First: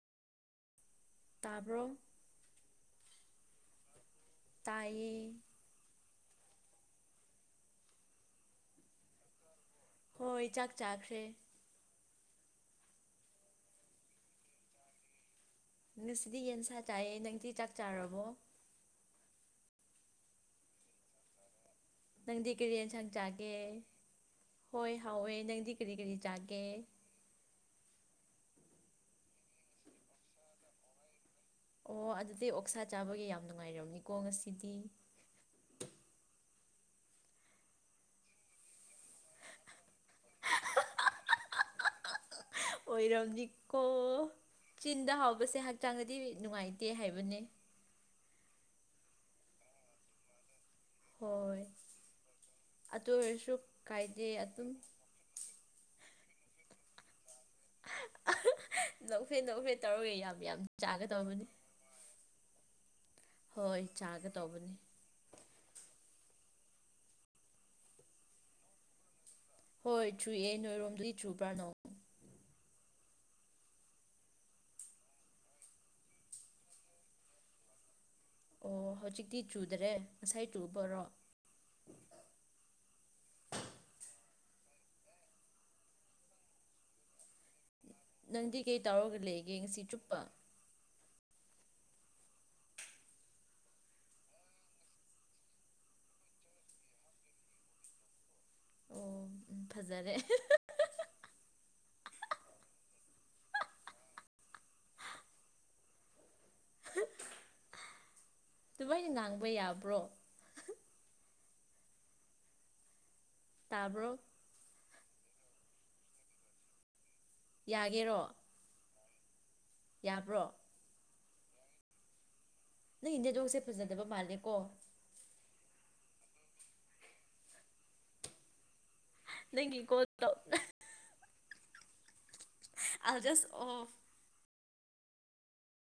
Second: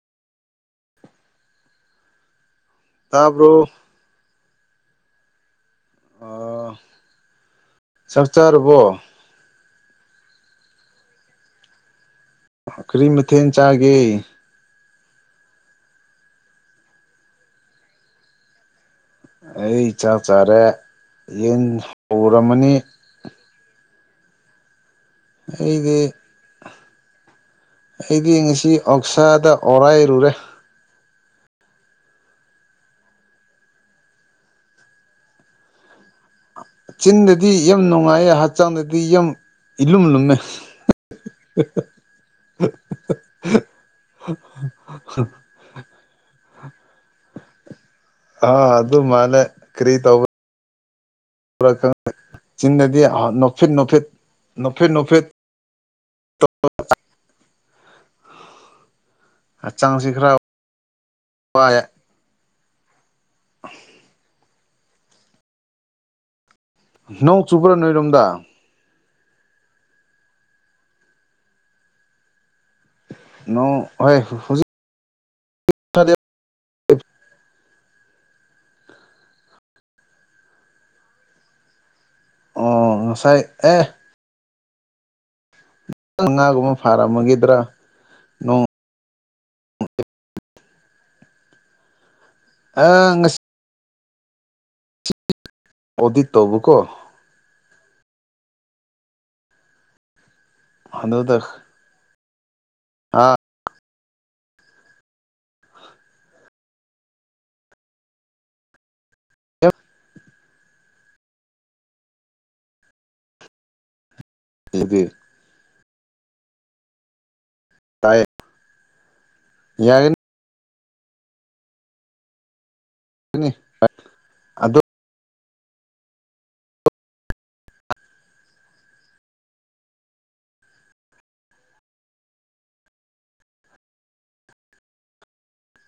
ꯇꯥꯕ꯭ꯔꯣ ꯇꯥꯕ꯭ꯔꯣ ꯇꯥꯏ ꯑ ꯆꯪ ꯆꯥꯔꯕꯣ ꯍꯣꯏ ꯆꯥꯛ ꯆꯥꯈ꯭ꯔꯦ ꯀꯔꯤ ꯃꯊꯦꯜ ꯆꯥꯒꯦ ꯁꯤꯗꯤ ꯌꯦꯟꯁꯥ ꯆꯥꯏꯌꯦ ꯅꯪꯗꯤ ꯆꯥꯛ ꯆꯥꯔꯕꯣ ꯑꯩ ꯏꯆꯥ ꯆꯥꯔꯦ ꯌꯦꯟ ꯅꯪꯗꯤ ꯀꯔꯤ ꯍꯧꯔꯝꯃꯅꯤ ꯌꯦꯟꯁꯥꯡ ꯆꯥꯒꯦ ꯍꯣꯏ ꯍꯥꯎꯋꯦ ꯅꯪꯗꯤ ꯀꯔꯤ ꯑꯩꯗꯤ ꯀꯔꯤ ꯆꯥꯒꯦ ꯑꯩꯗꯤ ꯉꯁꯤ ꯑꯛꯁꯥꯗ ꯑꯣꯔꯥꯏꯔꯨꯔꯦ ꯑꯣ ꯑꯗꯨꯗꯤ ꯑꯣꯛꯁꯥ ꯆꯥꯕꯒꯤ ꯌꯥꯝ ꯅꯨꯡꯉꯥꯏꯔꯕꯝꯅꯤꯀꯣ ꯉꯁꯤꯗꯤ ꯆꯤꯟꯗꯗꯤ ꯌꯥꯝ ꯅꯨꯡꯉꯥꯏꯌꯦ ꯍꯛꯆꯥꯡꯗꯗꯤ ꯌꯥꯝ ꯏꯂꯨꯝ ꯂꯨꯝꯃꯦ ꯎ ꯑꯣꯏꯔꯕꯝꯅꯤꯀꯣ ꯆꯤꯟꯗ ꯍꯥꯎꯕꯁꯦ ꯍꯛꯆꯥꯡꯗꯗꯤ ꯅꯨꯡꯉꯥꯏꯇꯦ ꯍꯥꯏꯕꯅꯦ ꯑꯥ ꯑꯗꯨ ꯃꯥꯅꯦ ꯀꯔꯤ ꯇꯧꯕ ꯍꯣꯏ ꯆꯤꯟꯟꯅꯗꯤ ꯑꯗꯨ ꯑꯣꯏꯔꯁꯨ ꯅꯣꯐꯦꯠꯣꯐꯠ ꯀꯥꯏꯗꯦ ꯑꯗꯨꯝ ꯅꯣꯐꯦꯠ ꯅꯨꯣꯐꯦꯠ [inaudible] ꯅꯣꯛꯐꯦ ꯅꯣꯛꯐꯦ ꯍꯛꯆꯥꯡꯁꯤ ꯇꯧꯔꯒꯦ ꯈꯔ ꯌꯥꯝ ꯌꯥꯝ ꯆꯥꯒ ꯇꯧꯔꯕꯅꯤ ꯋꯥꯏ [inaudible] ꯍꯣꯏ ꯆꯥꯒ ꯇꯧꯕꯅꯤ ꯅꯧ ꯆꯨꯕ꯭ꯔꯥ ꯅꯣꯏꯔꯣꯝꯗ ꯍꯣꯏ ꯆꯨꯦ ꯅꯣꯏꯔꯣꯝꯗꯨꯗꯤ ꯆꯨꯕ꯭ꯔꯥꯅꯣ ꯅ ꯍꯖꯤ [unintelligible] ꯑꯣ ꯍꯧꯖꯤꯛꯇꯤ ꯆꯨꯗ꯭ꯔꯦ ꯉꯁꯥꯏ ꯆꯨꯕꯔꯣ ꯑꯣ ꯉꯁꯥꯏ ꯑꯦ [unintelligible] ꯉꯥꯒꯨꯝꯕ ꯐꯥꯔꯝꯃꯒꯗ꯭ꯔꯥ ꯅꯪꯗꯤ ꯀꯩ ꯇꯧꯔꯒ ꯂꯩꯒꯦ ꯉꯁꯤ ꯆꯨꯞꯄ ꯑ ꯉꯁꯤ [unintelligible] ꯀꯣꯚꯤꯠ ꯇꯧꯕꯀꯣ ꯑꯣ ꯎꯝ ꯐꯖꯔꯦ [unintelligible] [unintelligible] ꯍꯥꯥ [unintelligible] ꯑꯗꯨꯃꯥꯏꯅ ꯉꯥꯡꯕ ꯌꯥꯕ꯭ꯔꯣ ꯇꯥꯕ꯭ꯔꯣ ꯑꯦꯕꯤ ꯇꯥꯏ ꯌꯥꯒꯦꯔꯣ ꯌꯥꯒꯅꯤ ꯌꯥꯕ꯭ꯔꯣ ꯅꯪ ꯅꯦꯠꯋꯥꯛꯁꯦ ꯐꯖꯗꯕ ꯃꯥꯜꯂꯦ ꯀꯣ ꯑꯗꯨ ꯅꯪꯒꯤ ꯀꯣꯜ ꯇꯧ [unintelligible] ꯑꯖꯁ ꯑꯣꯐ